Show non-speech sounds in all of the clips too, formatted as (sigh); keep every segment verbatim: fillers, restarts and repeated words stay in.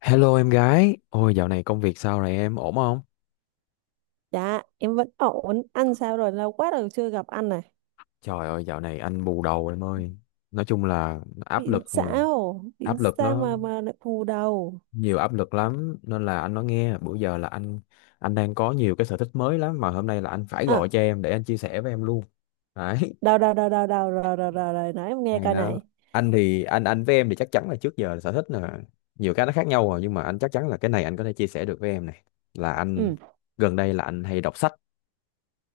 Hello em gái, ôi dạo này công việc sao rồi em, ổn không? Dạ, em vẫn ổn. Ăn sao rồi? Lâu quá rồi chưa gặp anh này. Trời ơi dạo này anh bù đầu em ơi. Nói chung là áp Biển lực, sao? Biển áp lực sao nó mà mà lại phù đầu? nhiều áp lực lắm nên là anh nói nghe, bữa giờ là anh anh đang có nhiều cái sở thích mới lắm mà hôm nay là anh phải gọi À, cho em để anh chia sẻ với em luôn. Đấy, đầu đầu đầu đầu đầu rồi rồi rồi rồi nói em nghe hay coi đó. này. Anh thì anh anh với em thì chắc chắn là trước giờ sở thích là nhiều cái nó khác nhau rồi nhưng mà anh chắc chắn là cái này anh có thể chia sẻ được với em này. Là anh Ừ, gần đây là anh hay đọc sách.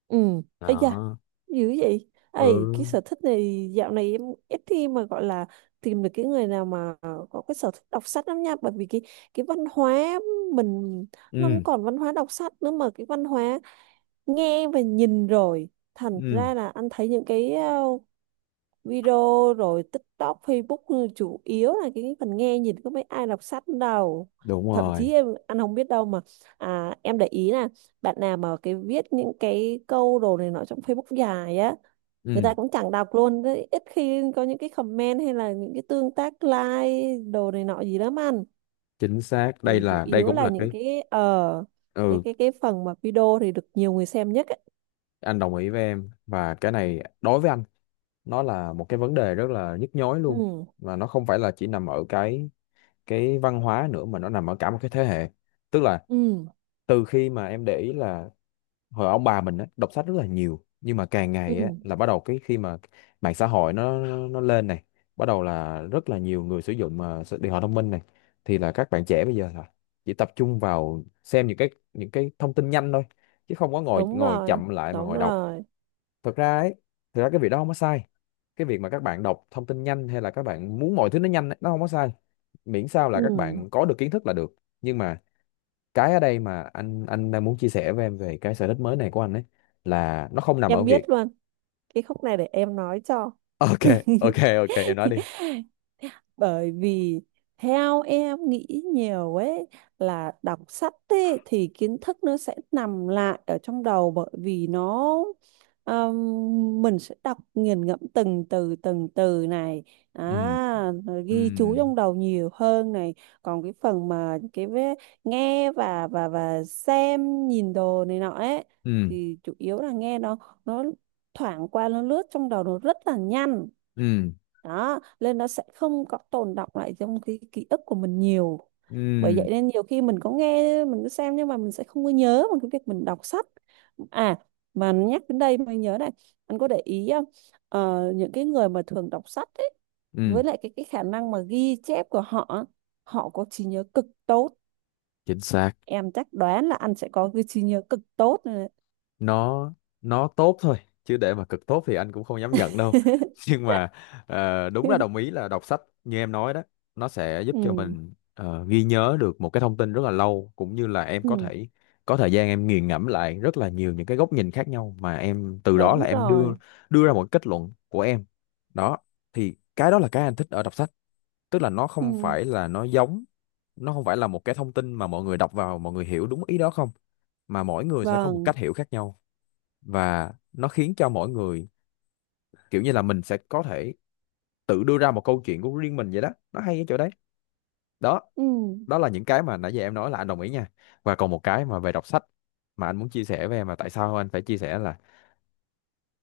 ừ. Ây da, Đó. dữ vậy. Ây, Ừ. cái sở thích này dạo này em ít khi mà gọi là tìm được cái người nào mà có cái sở thích đọc sách lắm nha. Bởi vì cái cái văn hóa mình nó không Ừ. còn văn hóa đọc sách nữa mà cái văn hóa nghe và nhìn rồi. Thành Ừ, ra là anh thấy những cái ờ, video rồi TikTok, Facebook, ừ, chủ yếu là cái phần nghe nhìn có mấy ai đọc sách đâu, đúng thậm rồi. chí em anh không biết đâu mà à, em để ý là bạn nào mà cái viết những cái câu đồ này nọ trong Facebook dài á người Ừ, ta cũng chẳng đọc luôn đấy. Ít khi có những cái comment hay là những cái tương tác like đồ này nọ gì lắm anh chính xác. Đây thì chủ là đây yếu cũng là là những cái cái ờ cái ừ, cái cái phần mà video thì được nhiều người xem nhất ấy. anh đồng ý với em và cái này đối với anh nó là một cái vấn đề rất là nhức nhối luôn Ừ, và nó không phải là chỉ nằm ở cái cái văn hóa nữa mà nó nằm ở cả một cái thế hệ. Tức là ừ, từ khi mà em để ý là hồi ông bà mình á, đọc sách rất là nhiều nhưng mà càng ừ, ngày á, là bắt đầu cái khi mà mạng xã hội nó nó lên này bắt đầu là rất là nhiều người sử dụng mà s- điện thoại thông minh này thì là các bạn trẻ bây giờ là chỉ tập trung vào xem những cái những cái thông tin nhanh thôi chứ không có ngồi đúng ngồi rồi, chậm lại mà đúng ngồi đọc rồi. thực ra ấy, thực ra cái việc đó không có sai, cái việc mà các bạn đọc thông tin nhanh hay là các bạn muốn mọi thứ nó nhanh ấy, nó không có sai, miễn sao là các Ừ, bạn có được kiến thức là được. Nhưng mà cái ở đây mà anh anh đang muốn chia sẻ với em về cái sở thích mới này của anh ấy là nó không nằm ở em biết việc luôn cái khúc này để em nói cho. (laughs) ok. (laughs) Ok, ok em nói đi. (laughs) Bởi vì theo em nghĩ nhiều ấy, là đọc sách ấy, thì kiến thức nó sẽ nằm lại ở trong đầu bởi vì nó, um, mình sẽ đọc nghiền ngẫm từng từ từng từ này, Ừ, à, rồi ừ, ghi chú trong đầu nhiều hơn này. Còn cái phần mà cái vế- nghe và và và xem nhìn đồ này nọ ấy ừ, thì chủ yếu là nghe nó nó thoảng qua nó lướt trong đầu nó rất là nhanh, ừ, đó nên nó sẽ không có tồn đọng lại trong cái ký ức của mình nhiều. Bởi ừ, vậy nên nhiều khi mình có nghe mình có xem nhưng mà mình sẽ không có nhớ bằng cái việc mình đọc sách. À, mà nhắc đến đây mới nhớ này, anh có để ý không? Ờ, những cái người mà thường đọc sách ấy, ừ, với lại cái cái khả năng mà ghi chép của họ họ có trí nhớ cực tốt. chính xác. Em chắc đoán là anh sẽ có cái trí nhớ cực tốt này Nó nó tốt thôi chứ để mà cực tốt thì anh cũng không dám nhận đâu. đấy. (laughs) Nhưng mà ờ, đúng là đồng ý (laughs) là đọc sách như em nói đó, nó sẽ giúp cho Ừ, mình ờ, ghi nhớ được một cái thông tin rất là lâu cũng như là em ừ, có thể có thời gian em nghiền ngẫm lại rất là nhiều những cái góc nhìn khác nhau mà em từ đó là đúng em đưa rồi. đưa ra một kết luận của em. Đó thì cái đó là cái anh thích ở đọc sách, tức là nó không Ừ, phải là nó giống, nó không phải là một cái thông tin mà mọi người đọc vào mọi người hiểu đúng ý đó không, mà mỗi người sẽ có một vâng. cách hiểu khác nhau và nó khiến cho mỗi người kiểu như là mình sẽ có thể tự đưa ra một câu chuyện của riêng mình vậy đó, nó hay ở chỗ đấy. Đó Ừ. đó là những cái mà nãy giờ em nói là anh đồng ý nha. Và còn một cái mà về đọc sách mà anh muốn chia sẻ với em mà tại sao anh phải chia sẻ là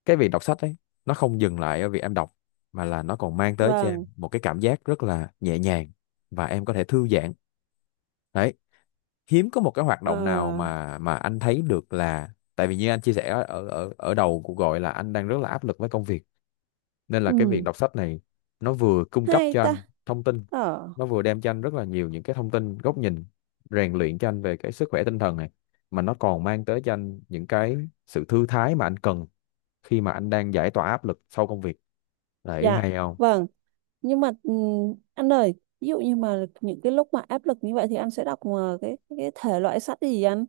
cái việc đọc sách ấy, nó không dừng lại ở việc em đọc mà là nó còn mang tới cho Vâng. em một cái cảm giác rất là nhẹ nhàng và em có thể thư giãn. Đấy, hiếm có một cái hoạt Ờ. động nào mà mà anh thấy được là tại vì như anh chia sẻ ở ở ở đầu cuộc gọi là anh đang rất là áp lực với công việc nên là cái việc Ừ. đọc sách này nó vừa cung cấp Hay cho ta. anh thông tin, Ờ. nó vừa đem cho anh rất là nhiều những cái thông tin góc nhìn, rèn luyện cho anh về cái sức khỏe tinh thần này mà nó còn mang tới cho anh những cái sự thư thái mà anh cần khi mà anh đang giải tỏa áp lực sau công việc. Đấy, Dạ. hay không? Vâng. Nhưng mà ừ, anh ơi, ví dụ như mà những cái lúc mà áp lực như vậy thì anh sẽ đọc ờ, cái cái thể loại sách gì anh?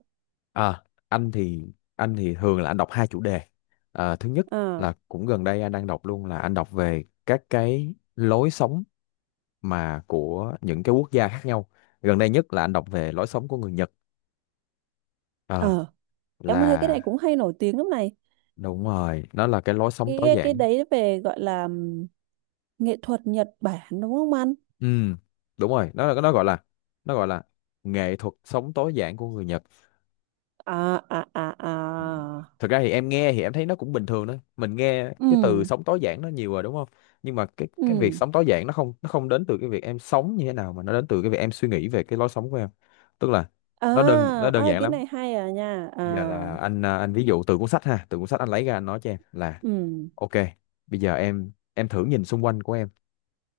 À, anh thì anh thì thường là anh đọc hai chủ đề. À, thứ nhất Ờ, là cũng gần đây anh đang đọc luôn, là anh đọc về các cái lối sống mà của những cái quốc gia khác nhau, gần đây nhất là anh đọc về lối sống của người Nhật. Ờ, ờ, em thấy cái là này cũng hay nổi tiếng lắm này. đúng rồi, nó là cái lối sống cái tối cái, cái giản. đấy về gọi là ừm, nghệ thuật Nhật Bản đúng không anh? Ừ, đúng rồi, nó là nó gọi là nó gọi là nghệ thuật sống tối giản của người Nhật. À, à, à, Ừ. à. Thực ra thì em nghe thì em thấy nó cũng bình thường đó, mình nghe Ừ, cái từ sống tối giản nó nhiều rồi đúng không, nhưng mà cái ừ. cái việc sống tối giản nó không nó không đến từ cái việc em sống như thế nào mà nó đến từ cái việc em suy nghĩ về cái lối sống của em. Tức là nó đơn nó À, đơn à, giản cái lắm. này hay à nha à. Bây giờ là anh à, anh ví dụ từ cuốn sách ha, từ cuốn sách anh lấy ra anh nói cho em là Ừ, ok, bây giờ em em thử nhìn xung quanh của em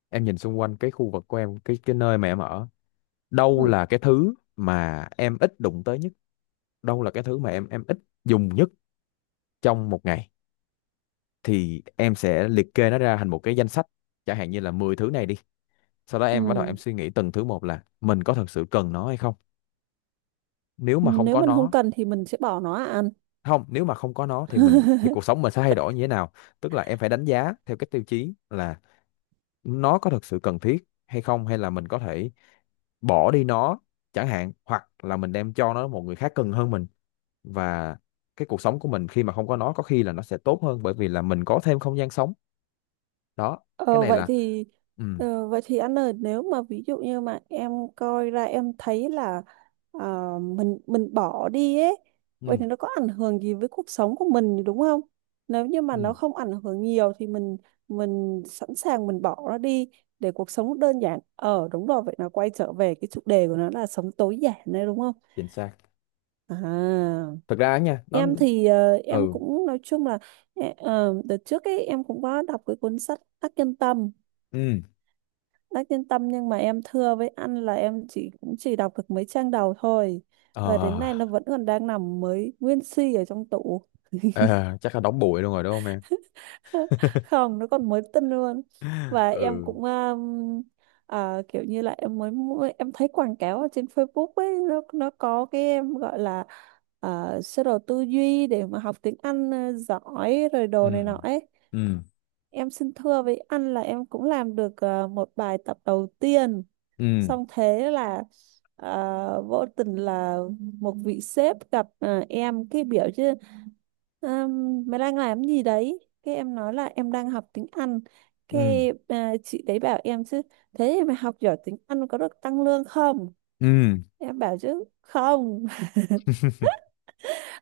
em nhìn xung quanh cái khu vực của em, cái cái nơi mà em ở, đâu ừ, là cái thứ mà em ít đụng tới nhất, đâu là cái thứ mà em em ít dùng nhất trong một ngày, thì em sẽ liệt kê nó ra thành một cái danh sách, chẳng hạn như là mười thứ này đi, sau đó em bắt đầu ừ. em suy nghĩ từng thứ một là mình có thật sự cần nó hay không. Nếu mà không Nếu có mình không nó, cần thì mình sẽ bỏ nó à anh? không, nếu mà không có nó thì mình thì cuộc sống (laughs) mình sẽ thay đổi như thế nào, tức là em phải đánh giá theo cái tiêu chí là nó có thật sự cần thiết hay không, hay là mình có thể bỏ đi nó chẳng hạn, hoặc là mình đem cho nó một người khác cần hơn mình, và cái cuộc sống của mình khi mà không có nó có khi là nó sẽ tốt hơn bởi vì là mình có thêm không gian sống. Đó, cái Ờ, này vậy là thì ừ, ờ, vậy thì anh ơi, nếu mà ví dụ như mà em coi ra em thấy là ờ, mình mình bỏ đi ấy, vậy ừ, thì nó có ảnh hưởng gì với cuộc sống của mình đúng không? Nếu như mà ừ, nó không ảnh hưởng nhiều thì mình mình sẵn sàng mình bỏ nó đi để cuộc sống đơn giản. Ờ, đúng rồi, vậy nó quay trở về cái chủ đề của nó là sống tối giản đấy đúng không? chính xác. À, Thực ra á nha, nó em thì ờ, em ừ, cũng nói chung là ờ, đợt trước ấy em cũng có đọc cái cuốn sách Đắc Nhân Tâm ừ, Đắc Nhân Tâm nhưng mà em thưa với anh là em chỉ cũng chỉ đọc được mấy trang đầu thôi, ờ và đến nay nó vẫn còn đang nằm mới nguyên si ở trong tủ. ờ, chắc là đóng bụi luôn rồi đúng không em? (laughs) Không, nó còn mới tinh luôn. (laughs) Và em Ừ, cũng um, à, kiểu như là em mới mua- em thấy quảng cáo ở trên Facebook ấy, nó nó có cái em gọi là uh, sơ đồ tư duy để mà học tiếng Anh ờ, giỏi rồi đồ ừ, này nọ ấy. ừ, Em xin thưa với anh là em cũng làm được ờ, một bài tập đầu tiên, ừ, xong thế là ờ, vô tình là một vị sếp gặp ờ, em cái biểu chứ "Ờm, mày đang làm gì đấy, cái em nói là em đang học tiếng Anh, ừ, cái à, chị đấy bảo em chứ thế thì mày học giỏi tiếng Anh có được tăng lương không? ừ. Em bảo chứ không. (laughs)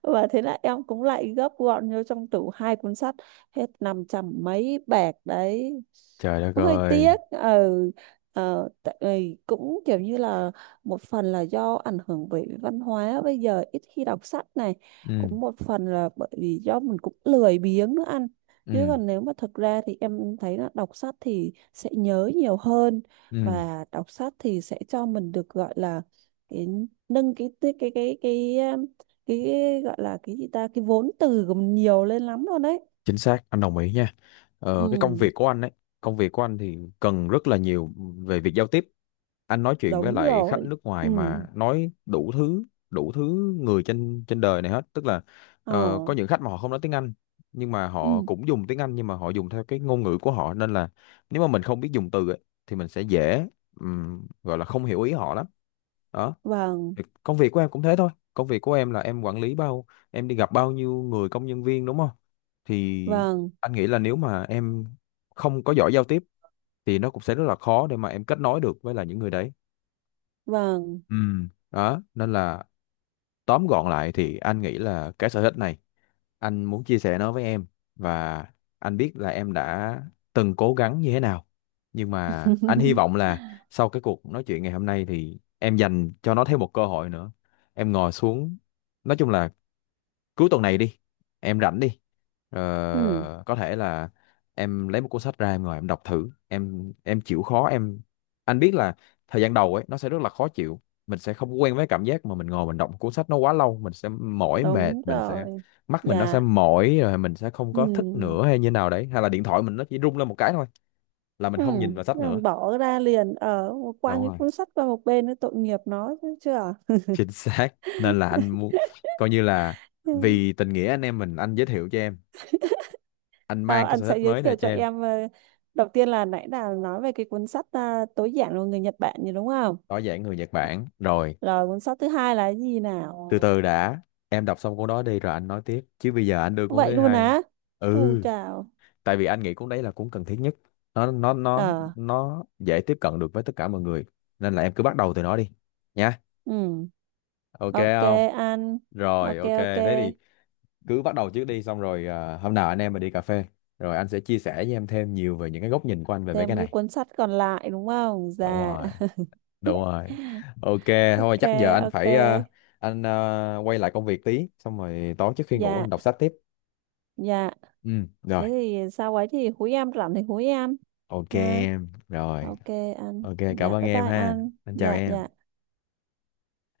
Và thế là em cũng lại gấp gọn vô trong tủ hai cuốn sách, hết năm trăm mấy bạc đấy, Trời đất hơi ơi. tiếc. Ừ, ờ, tại vì cũng kiểu như là một phần là do ảnh hưởng bởi văn hóa bây giờ ít khi đọc sách này, Ừ, cũng một phần là bởi vì do mình cũng lười biếng nữa anh. Chứ ừ, còn nếu mà thật ra thì em thấy là đọc sách thì sẽ nhớ nhiều hơn, ừ, và đọc sách thì sẽ cho mình được gọi là cái nâng cái cái cái cái cái cái gọi là cái gì ta cái vốn từ của mình nhiều lên lắm luôn đấy. chính xác, anh đồng ý nha. Ừ, Ờ, cái công việc của anh ấy, công việc của anh thì cần rất là nhiều về việc giao tiếp, anh nói chuyện với đúng lại khách rồi. nước Ừ. ngoài mà nói đủ thứ, đủ thứ người trên trên đời này hết, tức là Ờ. ờ, có những khách mà họ không nói tiếng Anh nhưng mà họ Ừ. cũng dùng tiếng Anh nhưng mà họ dùng theo cái ngôn ngữ của họ nên là nếu mà mình không biết dùng từ ấy, thì mình sẽ dễ ừm, gọi là không hiểu ý họ lắm. Đó, Vâng, thì công việc của em cũng thế thôi, công việc của em là em quản lý bao, em đi gặp bao nhiêu người công nhân viên đúng không, thì vâng, anh nghĩ là nếu mà em không có giỏi giao tiếp thì nó cũng sẽ rất là khó để mà em kết nối được với lại những người đấy. vâng. Ừ, đó nên là tóm gọn lại thì anh nghĩ là cái sở thích này anh muốn chia sẻ nó với em, và anh biết là em đã từng cố gắng như thế nào, nhưng mà anh hy vọng (laughs) là sau cái cuộc nói chuyện ngày hôm nay thì em dành cho nó thêm một cơ hội nữa. Em ngồi xuống, nói chung là cuối tuần này đi, em rảnh đi, Ừ, Ờ, có thể là em lấy một cuốn sách ra em ngồi em đọc thử em em chịu khó em, anh biết là thời gian đầu ấy nó sẽ rất là khó chịu, mình sẽ không quen với cảm giác mà mình ngồi mình đọc một cuốn sách nó quá lâu, mình sẽ mỏi mệt, đúng mình sẽ rồi. mắt mình nó sẽ Dạ. mỏi rồi mình sẽ không Ừ, có thích nữa hay như nào đấy, hay là điện thoại mình nó chỉ rung lên một cái thôi là mình ừ. không nhìn vào Thế sách là nữa. bỏ ra liền ở, quăng Đúng cái rồi. cuốn sách qua một bên, nó tội nghiệp nó chứ chưa. (laughs) Chính xác, nên là anh muốn coi như là Ừ. vì tình nghĩa anh em mình anh giới thiệu cho em, anh Tao mang cái anh sở thích sẽ giới mới này thiệu cho cho em. em ờ, đầu tiên là nãy là nói về cái cuốn sách à, tối giản của người Nhật Bản gì đúng không? Tối giản người Nhật Bản rồi. Rồi cuốn sách thứ hai là cái gì Từ nào? từ đã, em đọc xong cuốn đó đi rồi anh nói tiếp chứ bây giờ anh đưa cuốn Vậy thứ luôn hai. á? Ừ, Chu chào. tại vì anh nghĩ cuốn đấy là cuốn cần thiết nhất, nó nó nó Ờ, nó dễ tiếp cận được với tất cả mọi người nên là em cứ bắt đầu từ nó đi nha. ừ, Ok ok không? ăn. Rồi, Ok, ok ok. thế thì cứ bắt đầu trước đi, xong rồi à, hôm nào anh em mình đi cà phê rồi anh sẽ chia sẻ với em thêm nhiều về những cái góc nhìn của anh về mấy cái Thêm cái này. cuốn sách còn lại đúng không? Đúng Dạ. rồi, đúng rồi. (laughs) Ok, Ok, thôi chắc giờ anh ok. phải ờ, anh ờ, quay lại công việc tí xong rồi tối trước khi ngủ Dạ, anh đọc sách tiếp. dạ. Ừ, rồi, Thế thì sau ấy thì húi em rảnh thì húi em. ok Ha. em, rồi, Ok, ăn. ok cảm Dạ, ơn bye em bye ha, ăn. anh chào Dạ, em. dạ.